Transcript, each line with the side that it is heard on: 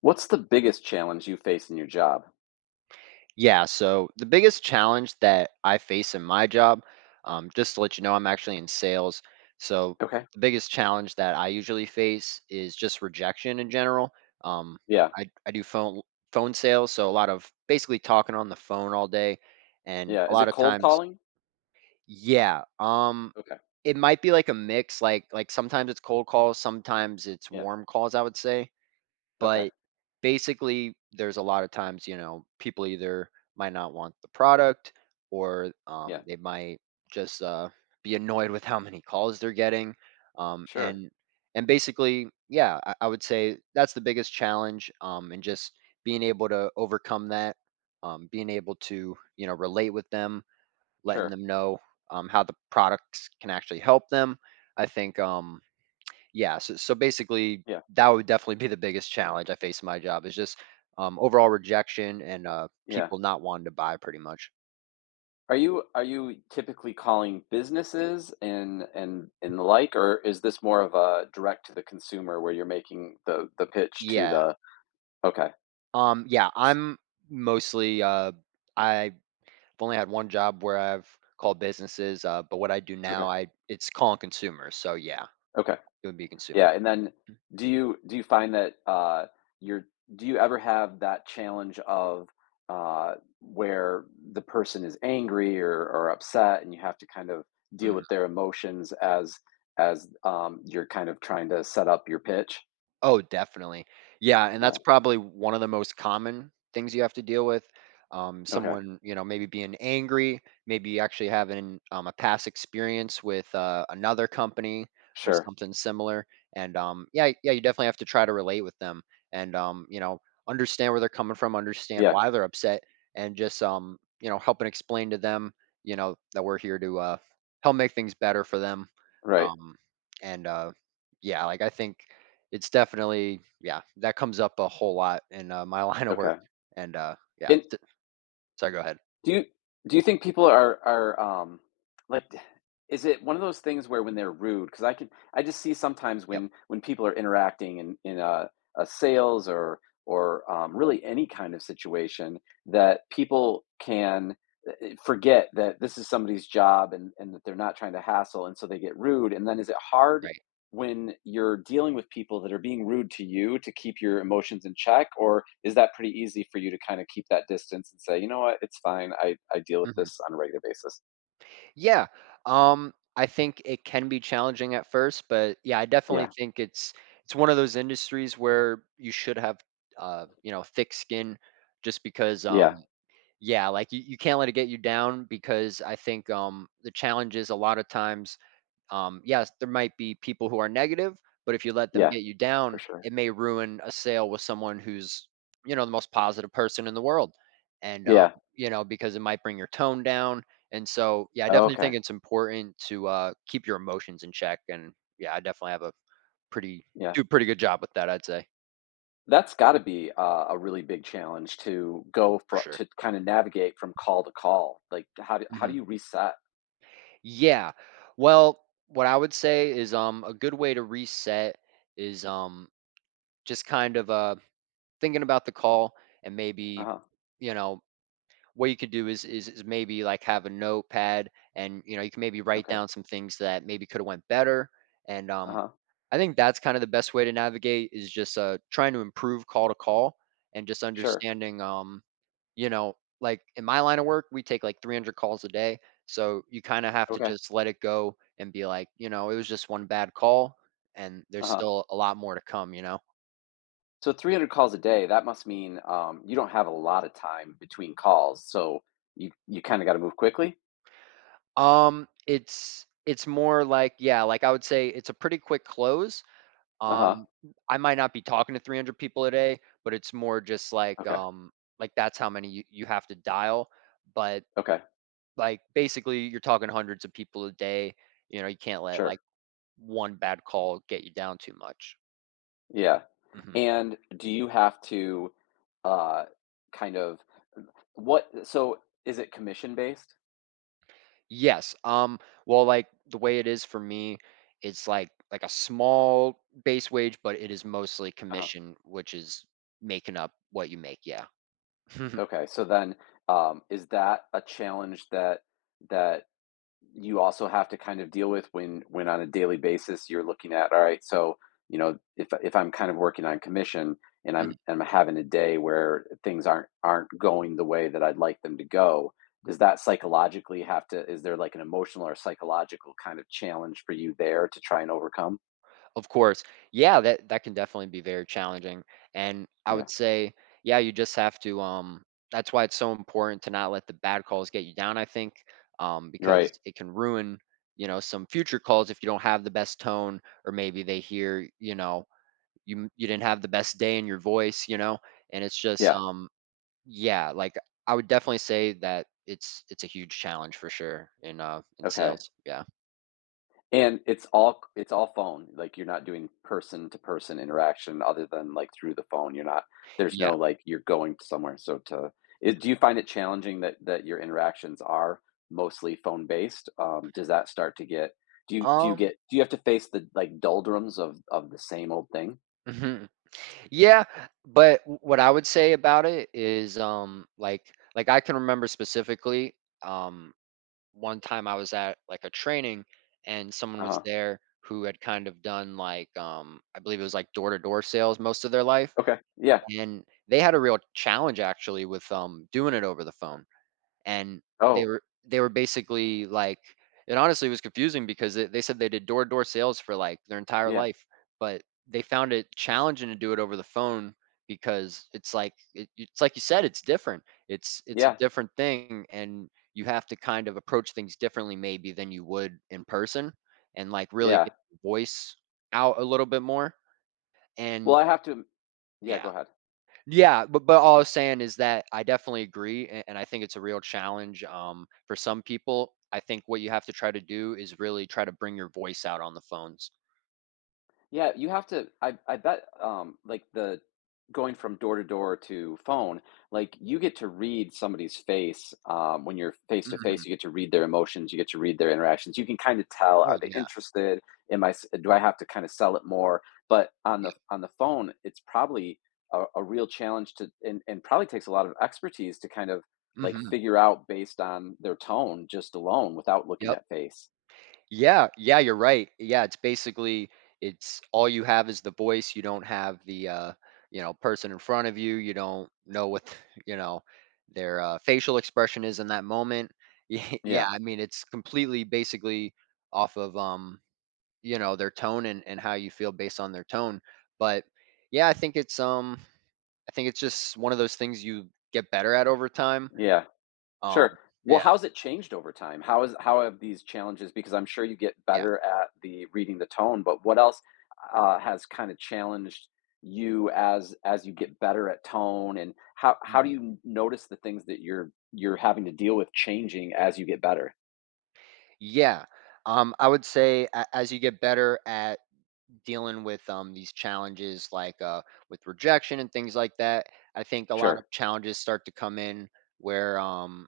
left: What's the biggest challenge you face in your job?
right: Yeah, so the biggest challenge that I face in my job, just to let you know, I'm actually in sales. So
left: Okay.
right: the biggest challenge that I usually face is just rejection in general. Um,
left: Yeah.
right: I do phone sales, so a lot of basically talking on the phone all day, and
left: Yeah.
right: a
left: Is
right: lot
left: it
right: of
left: cold
right: times,
left: calling?
right: yeah,
left: Okay.
right: it might be like a mix. Like sometimes it's cold calls, sometimes it's
left: Yeah.
right: warm calls. I would say,
left: Okay.
right: but basically, there's a lot of times, you know, people either might not want the product or
left: Yeah.
right: they might just be annoyed with how many calls they're getting. Um,
left: Sure.
right: and and basically, yeah, I would say that's the biggest challenge. And just being able to overcome that, being able to relate with them, letting
left: Sure.
right: them know how the products can actually help them. I think yeah, so basically,
left: Yeah.
right: that would definitely be the biggest challenge I face in my job is just overall rejection and
left: Yeah.
right: people not wanting to buy pretty much.
left: Are you typically calling businesses and the like, or is this more of a direct to the consumer where you're making the pitch to
right: Yeah.
left: the... Okay.
right: Yeah,
left: s-
right: I'm mostly, I've only had one job where I've called businesses, but what I do
left: Okay.
right: now, I it's calling consumers. So yeah,
left: Okay.
right: it would be consumers.
left: Yeah, and then do you find that, you're do you ever have that challenge of, uh, where the person is angry or upset and you have to kind of deal with their emotions as as, you're kind of trying to set up your pitch?
right: Oh, definitely. Yeah, and that's
left: Yeah.
right: probably one of the most common things you have to deal with.
left: Okay.
right: Someone, you know, maybe being angry, maybe actually having a past experience with another company or
left: Sure.
right: something similar. And yeah, you definitely have to try to relate with them and you know, understand where they're coming from, understand
left: Yeah.
right: why they're upset, and just you know, help and explain to them, you know, that we're here to help make things better for them.
left: Right.
right: Um, and Yeah, like I think it's definitely yeah, that comes up a whole lot in, my line of work,
left: Okay.
right: and, yeah,
left: And
right: t sorry, go ahead.
left: Do you do you think people are, like, is it one of those things where when they're rude? Because I just see sometimes
right: Yep,
left: when people are interacting in a sales or, really any kind of situation that people can forget that this is somebody's job, and that they're not trying to hassle, and so they get rude. And then is it hard
right: right.
left: when you're dealing with people that are being rude to you to keep your emotions in check, or is that pretty easy for you to kind of keep that distance and say, you know what, it's fine, I deal with
right: Mhm.
left: this on a regular basis.
right: Yeah, I think it can be challenging at first, but, yeah, I definitely
left: Yeah,
right: think it's one of those industries where you should have, you know, thick skin just because,
left: yeah,
right: yeah, like, you can't let it get you down because I think, the challenge is a lot of times yes, there might be people who are negative, but if you let them
left: yeah.
right: get you
left: For
right: down,
left: sure.
right: it may ruin a sale with someone who's, you know, the most positive person in the world. And,
left: Yeah.
right: you know, because it might bring your tone down. And so, yeah, I definitely
left: Okay.
right: think it's important to keep your emotions in check. And yeah, I definitely have a pretty,
left: Yeah.
right: do a pretty good job with that, I'd say,
left: That's got to be a really big challenge to go
right: for
left: for,
right: sure.
left: to kind of navigate from call to call. Like, how do, how
right: hmm
left: do you reset?
right: Yeah. Well, what I would say is a good way to reset is just kind of thinking about the call and maybe,
left: Uh-huh.
right: you know, what you could do is, is maybe like have a notepad, and you know you can maybe write
left: Okay.
right: down some things that maybe could have went better, and
left: Uh-huh.
right: I think that's kind of the best way to navigate is just trying to improve call to call and just
left: Sure.
right: understanding you know, like in my line of work we take like 300 calls a day, so you kind of have to
left: Okay.
right: just let it go and be like, you know, it was just one bad call and there's
left: Uh-huh.
right: still a lot more to come, you know.
left: So 300 calls a day, that must mean, you don't have a lot of time between calls. So you kind of got to move quickly.
right: It's more like yeah, like I would say it's a pretty quick close.
left: Uh-huh.
right: Um, I might not be talking to 300 people a day, but it's more just
left: Okay.
right: like that's how many you have to dial, but
left: Okay.
right: like basically you're talking hundreds of people a day. You know, you can't let like
left: Sure.
right: one bad call get you down too much.
left: Yeah.
right: Mhm.
left: And do you have to, uh kind of, what so is it commission based?
right: Yes. Well, like the way it is for me, it's like a small base wage, but it is mostly
left: Uh-huh.
right: commission, which is making up what you make. Yeah.
left: Okay. So then, is that a challenge that that you also have to kind of deal with when, on a daily basis, you're looking at, all right, so, you know, if I'm kind of working on commission, and i'm
right: Mhm.
left: i'm having a day where things aren't going the way that I'd like them to go, does that psychologically have to is there like an emotional or psychological kind of challenge for you there to try and overcome?
right: Of course. Yeah, that can definitely be very challenging. And I
left: Yeah.
right: would say, yeah, you just have to that's why it's so important to not let the bad calls get you down, I think, because
left: Right.
right: it can ruin, you know, some future calls if you don't have the best tone or maybe they hear, you know, you didn't have the best day in your voice, you know? And it's just,
left: Yeah.
right: yeah, like, I would definitely say that it's a huge challenge for sure in
left: Okay.
right: sales, yeah.
left: And it's all, phone. Like, you're not doing person-to-person interaction other than, like, through the phone. You're not... there's
right: Yeah,
left: no, like, you're going somewhere, so to... it Do you find it challenging that your interactions are mostly phone-based? Does that start to get do you
right: um
left: get do you have to face the, like, doldrums of the same old thing?
right: Mhm. Yeah, but w what I would say about it is, I can remember specifically, um, one time I was at, like, a training and someone was
left: Uh-huh.
right: there who had kind of done, like, I believe it was, like, door-to-door sales most of their life.
left: Okay. Yeah.
right: And they had a real challenge actually with, doing it over the phone, and
left: Oh,
right: they were basically like it honestly was confusing because they said they did door-to-door sales for, like, their entire
left: yeah.
right: life, but they found it challenging to do it over the phone because it's like it's like you said, it's different. It's a
left: Yeah,
right: different thing, and you have to kind of approach things differently maybe than you would in person and, like, really
left: yeah.
right: get your voice out a little bit more,
left: Well,
right: and
left: I have to yeah,
right: yeah.
left: go ahead.
right: Yeah, but all I was saying is that I definitely agree, and I think it's a real challenge for some people. I think what you have to try to do is really try to bring your voice out on the phones.
left: Yeah, you have to I bet, like, the going from door to door to phone, like, you get to read somebody's face, when you're face to
right: hmm
left: face. You get to read their emotions, you get to read their interactions. You can kinda tell,
right: Oh
left: are they
right: yeah,
left: interested? Am I s Do I have to kinda sell it more? But on
right: yeah.
left: the on the phone, it's probably a real challenge to and probably takes a lot of expertise to kind of, like,
right: hmm
left: figure out based on their tone just alone without looking
right: Yep.
left: at face.
right: Yeah, yeah. You're right. Yeah, it's basically it's all you have is the voice. You don't have the you know person in front of you. You don't know what you know their facial expression is in that moment. Yeah,
left: Yeah,
right: I mean it's completely basically off of you know, their tone and how you feel based on their tone. But yeah, I think it's just one of those things you get better at over time.
left: yeah. Sure.
right: Um
left: Well,
right: yeah,
left: how's it changed over time? How have these challenges, because I'm sure you get
right: yeah.
left: better at the reading the tone, but what else, has kinda challenged you as you get better at tone, and how do
right: Mhm.
left: you notice the things that you're having to deal with changing as you get better?
right: Yeah. I would say as you get better at dealing with these challenges like with rejection and things like that, I think a lot of
left: Sure.
right: challenges start to come in where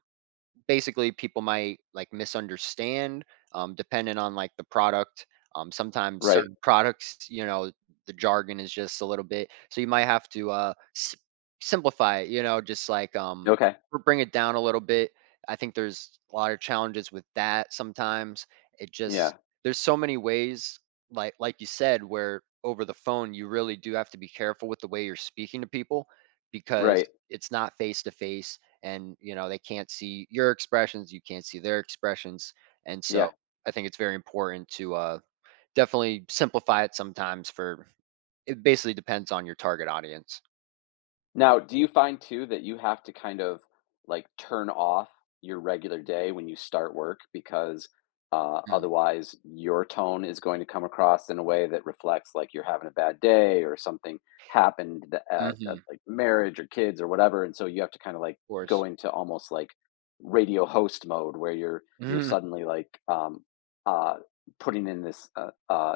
right: basically people might like misunderstand, depending on like the product, sometimes
left: Right.
right: certain products, you know, the jargon is just a little bit so you might have to simplify it, you know, just like
left: Okay.
right: bring it down a little bit. I think there's a lot of challenges with that sometimes. It just
left: Yeah.
right: there's so many ways like you said, where over the phone you really do have to be careful with the way you're speaking to people because
left: Right.
right: it's not face to face, and you know they can't see your expressions, you can't see their expressions, and so
left: Yeah.
right: I think it's very important to definitely simplify it sometimes. For it basically depends on your target audience.
left: Now, do you find too that you have to kind of, like, turn off your regular day when you start work, because,
right: Mm,
left: otherwise your tone is going to come across in a way that reflects like you're having a bad day or something happened that, at,
right: mhm,
left: like, marriage or kids or whatever, and so you have to kind of, like,
right: of course.
left: go into almost, like, radio host mode where you're
right: Mhm.
left: suddenly, like, uh, putting in this uh, uh,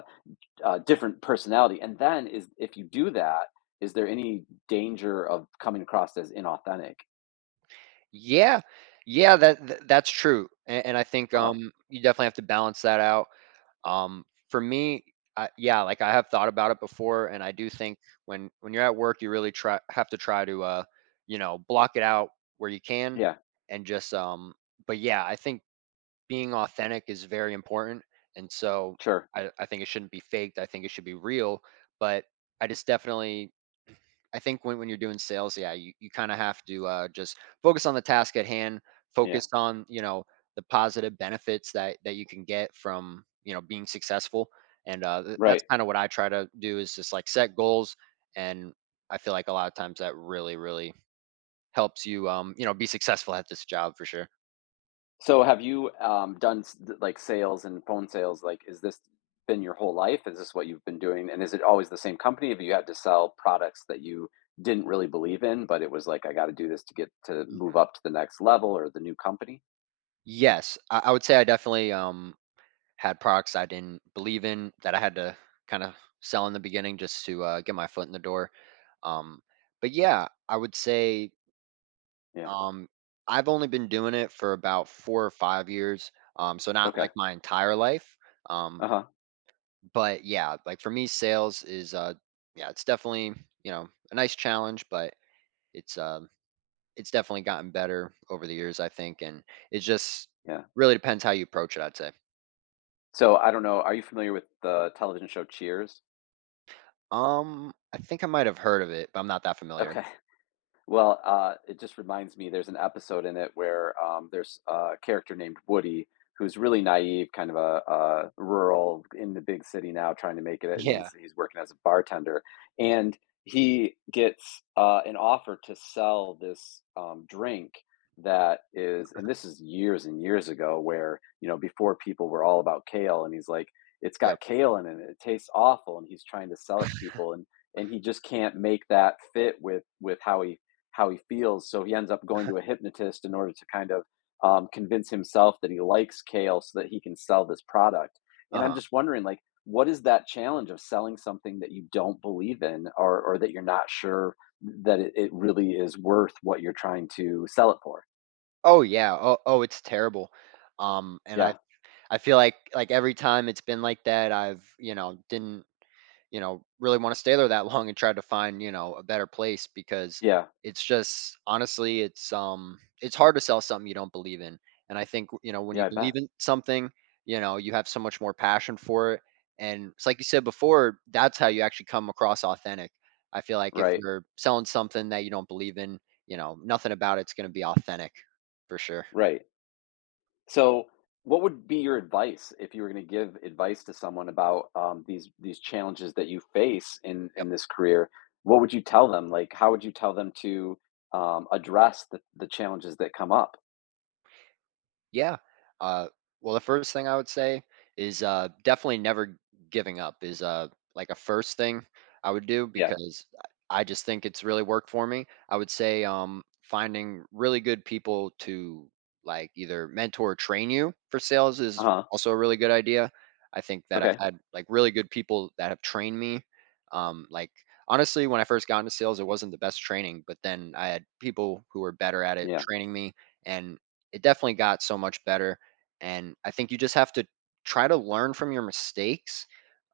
left: uh, different personality. And then is if you do that, is there any danger of coming across as inauthentic?
right: yeah, that that's true, and I think
left: Uh-huh.
right: you definitely have to balance that out. Um, for me, yeah, like I have thought about it before, and I do think when you're at work, you really try have to try to you know, block it out where you can,
left: Yeah,
right: and just. But yeah, I think being authentic is very important, and so
left: sure.
right: I think it shouldn't be faked. I think it should be real, but I just definitely I think when you're doing sales, yeah, you kinda have to, just focus on the task at hand,
left: Yeah,
right: focus on, you know, the positive benefits that you can get from, you know, being successful, and, th that's
left: right.
right: kinda what I try to do is just, like, set goals, and I feel like a lot of times that really, really helps you, you know, be successful at this job for sure.
left: So have you, done like, sales and phone sales? Like, is this been your whole life? Is this what you've been doing? And is it always the same company? Have you had to sell products that you didn't really believe in, but it was like, I got to do this to get to move up to the next level or the new company?
right: Yes, I would say I definitely, had products I didn't believe in that I had to kinda sell in the beginning just to, get my foot in the door. Um, but yeah, I would say
left: Yeah.
right: um, I've only been doing it for about 4 or 5 years. So not
left: Okay.
right: like my entire life. Um,
left: Uh huh.
right: but yeah, like for me, sales is yeah, it's definitely you know a nice challenge, but it's um, it's definitely gotten better over the years, I think, and it just
left: Yeah.
right: really depends how you approach it. I'd say.
left: So, I don't know, are you familiar with the television show Cheers?
right: I think I might have heard of it, but I'm not that familiar.
left: Okay. Well, it just reminds me, there's an episode in it where, there's a character named Woody who's really naive, kind of a, rural in the big city now trying to make it, and
right: Yeah.
left: he's working as a bartender, and he gets, an offer to sell this, drink that is and this is years and years ago, where, you know, before people were all about kale, and he's like, "It's
right: Yep.
left: got kale in it, it tastes awful," and he's trying to sell it to people, and he just can't make that fit with how he feels. So he ends up going to a hypnotist in order to kind of, convince himself that he likes kale so that he can sell this product.
right: Uh
left: And I'm
right: huh.
left: just wondering, like, what is that challenge of selling something that you don't believe in, or that you're not sure that it really is worth what you're trying to sell it for?
right: Oh yeah. Oh, it's terrible. And I.
left: Yeah.
right: I feel like every time it's been like that, I've, you know, didn't, you know, really want to stay there that long and tried to find, you know, a better place because
left: Yeah.
right: it's just honestly, it's hard to sell something you don't believe in. And I think, you know, when you
left: Yeah, I
right: believe
left: bet.
right: in something, you know, you have so much more passion for it. And it's like you said before, that's how you actually come across authentic. I feel like if
left: Right.
right: you're selling something that you don't believe in, you know, nothing about it's going to be authentic for sure.
left: Right. So, what would be your advice if you were going to give advice to someone about, these challenges that you face in
right: Yep.
left: in this career? What would you tell them? Like, how would you tell them to, address the challenges that come up?
right: Yeah. Uh, well, the first thing I would say is definitely never giving up is like a first thing I would do
left: Yeah.
right: because I just think it's really worked for me. I would say finding really good people to like either mentor or train you for sales
left: Uh
right: is
left: huh.
right: also a really good idea. I think that I've
left: Okay.
right: had like really good people that have trained me. Um, like Honestly, when I first got into sales, it wasn't the best training, but then I had people who were better at it
left: Yeah.
right: training me, and it definitely got so much better, and I think you just have to try to learn from your mistakes,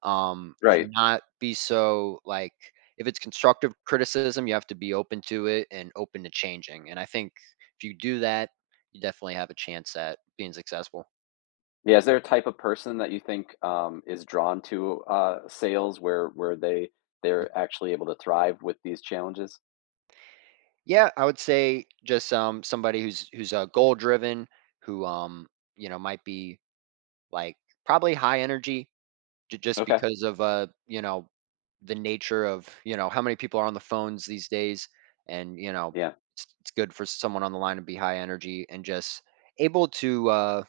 right: and
left: Right.
right: not be so, like if it's constructive criticism, you have to be open to it and open to changing, and I think if you do that, you definitely have a chance at being successful.
left: Yeah. Is there a type of person that you think, is drawn to, sales, where
right: Mhm.
left: they're actually able to thrive with these challenges?
right: Yeah, I would say just, somebody who's, goal driven, who, you know, might be, like, probably high energy. J Just
left: Okay.
right: because of, you know, the nature of, you know, how many people are on the phones these days and, you know,
left: Yeah.
right: it's good for someone on the line to be high energy and just able to,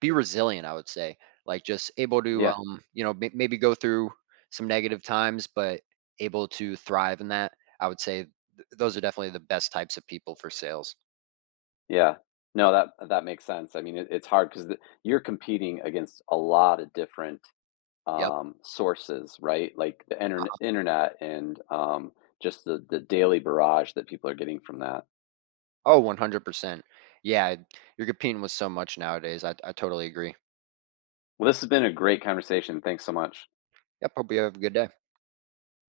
right: be resilient, I would say. Like, just able to,
left: Yeah.
right: you know, maybe go through some negative times, but able to thrive in that. I would say th those are definitely the best types of people for sales.
left: Yeah. No, that makes sense. I mean, it's hard because you're competing against a lot of different,
right: Yep.
left: sources, right? Like the internet, and, just the daily barrage that people are getting from that.
right: Oh, 100%. Yeah, you're competing with so much nowadays. I totally agree.
left: Well, this has been a great conversation. Thanks so much.
right: Yep, hope you have a good day.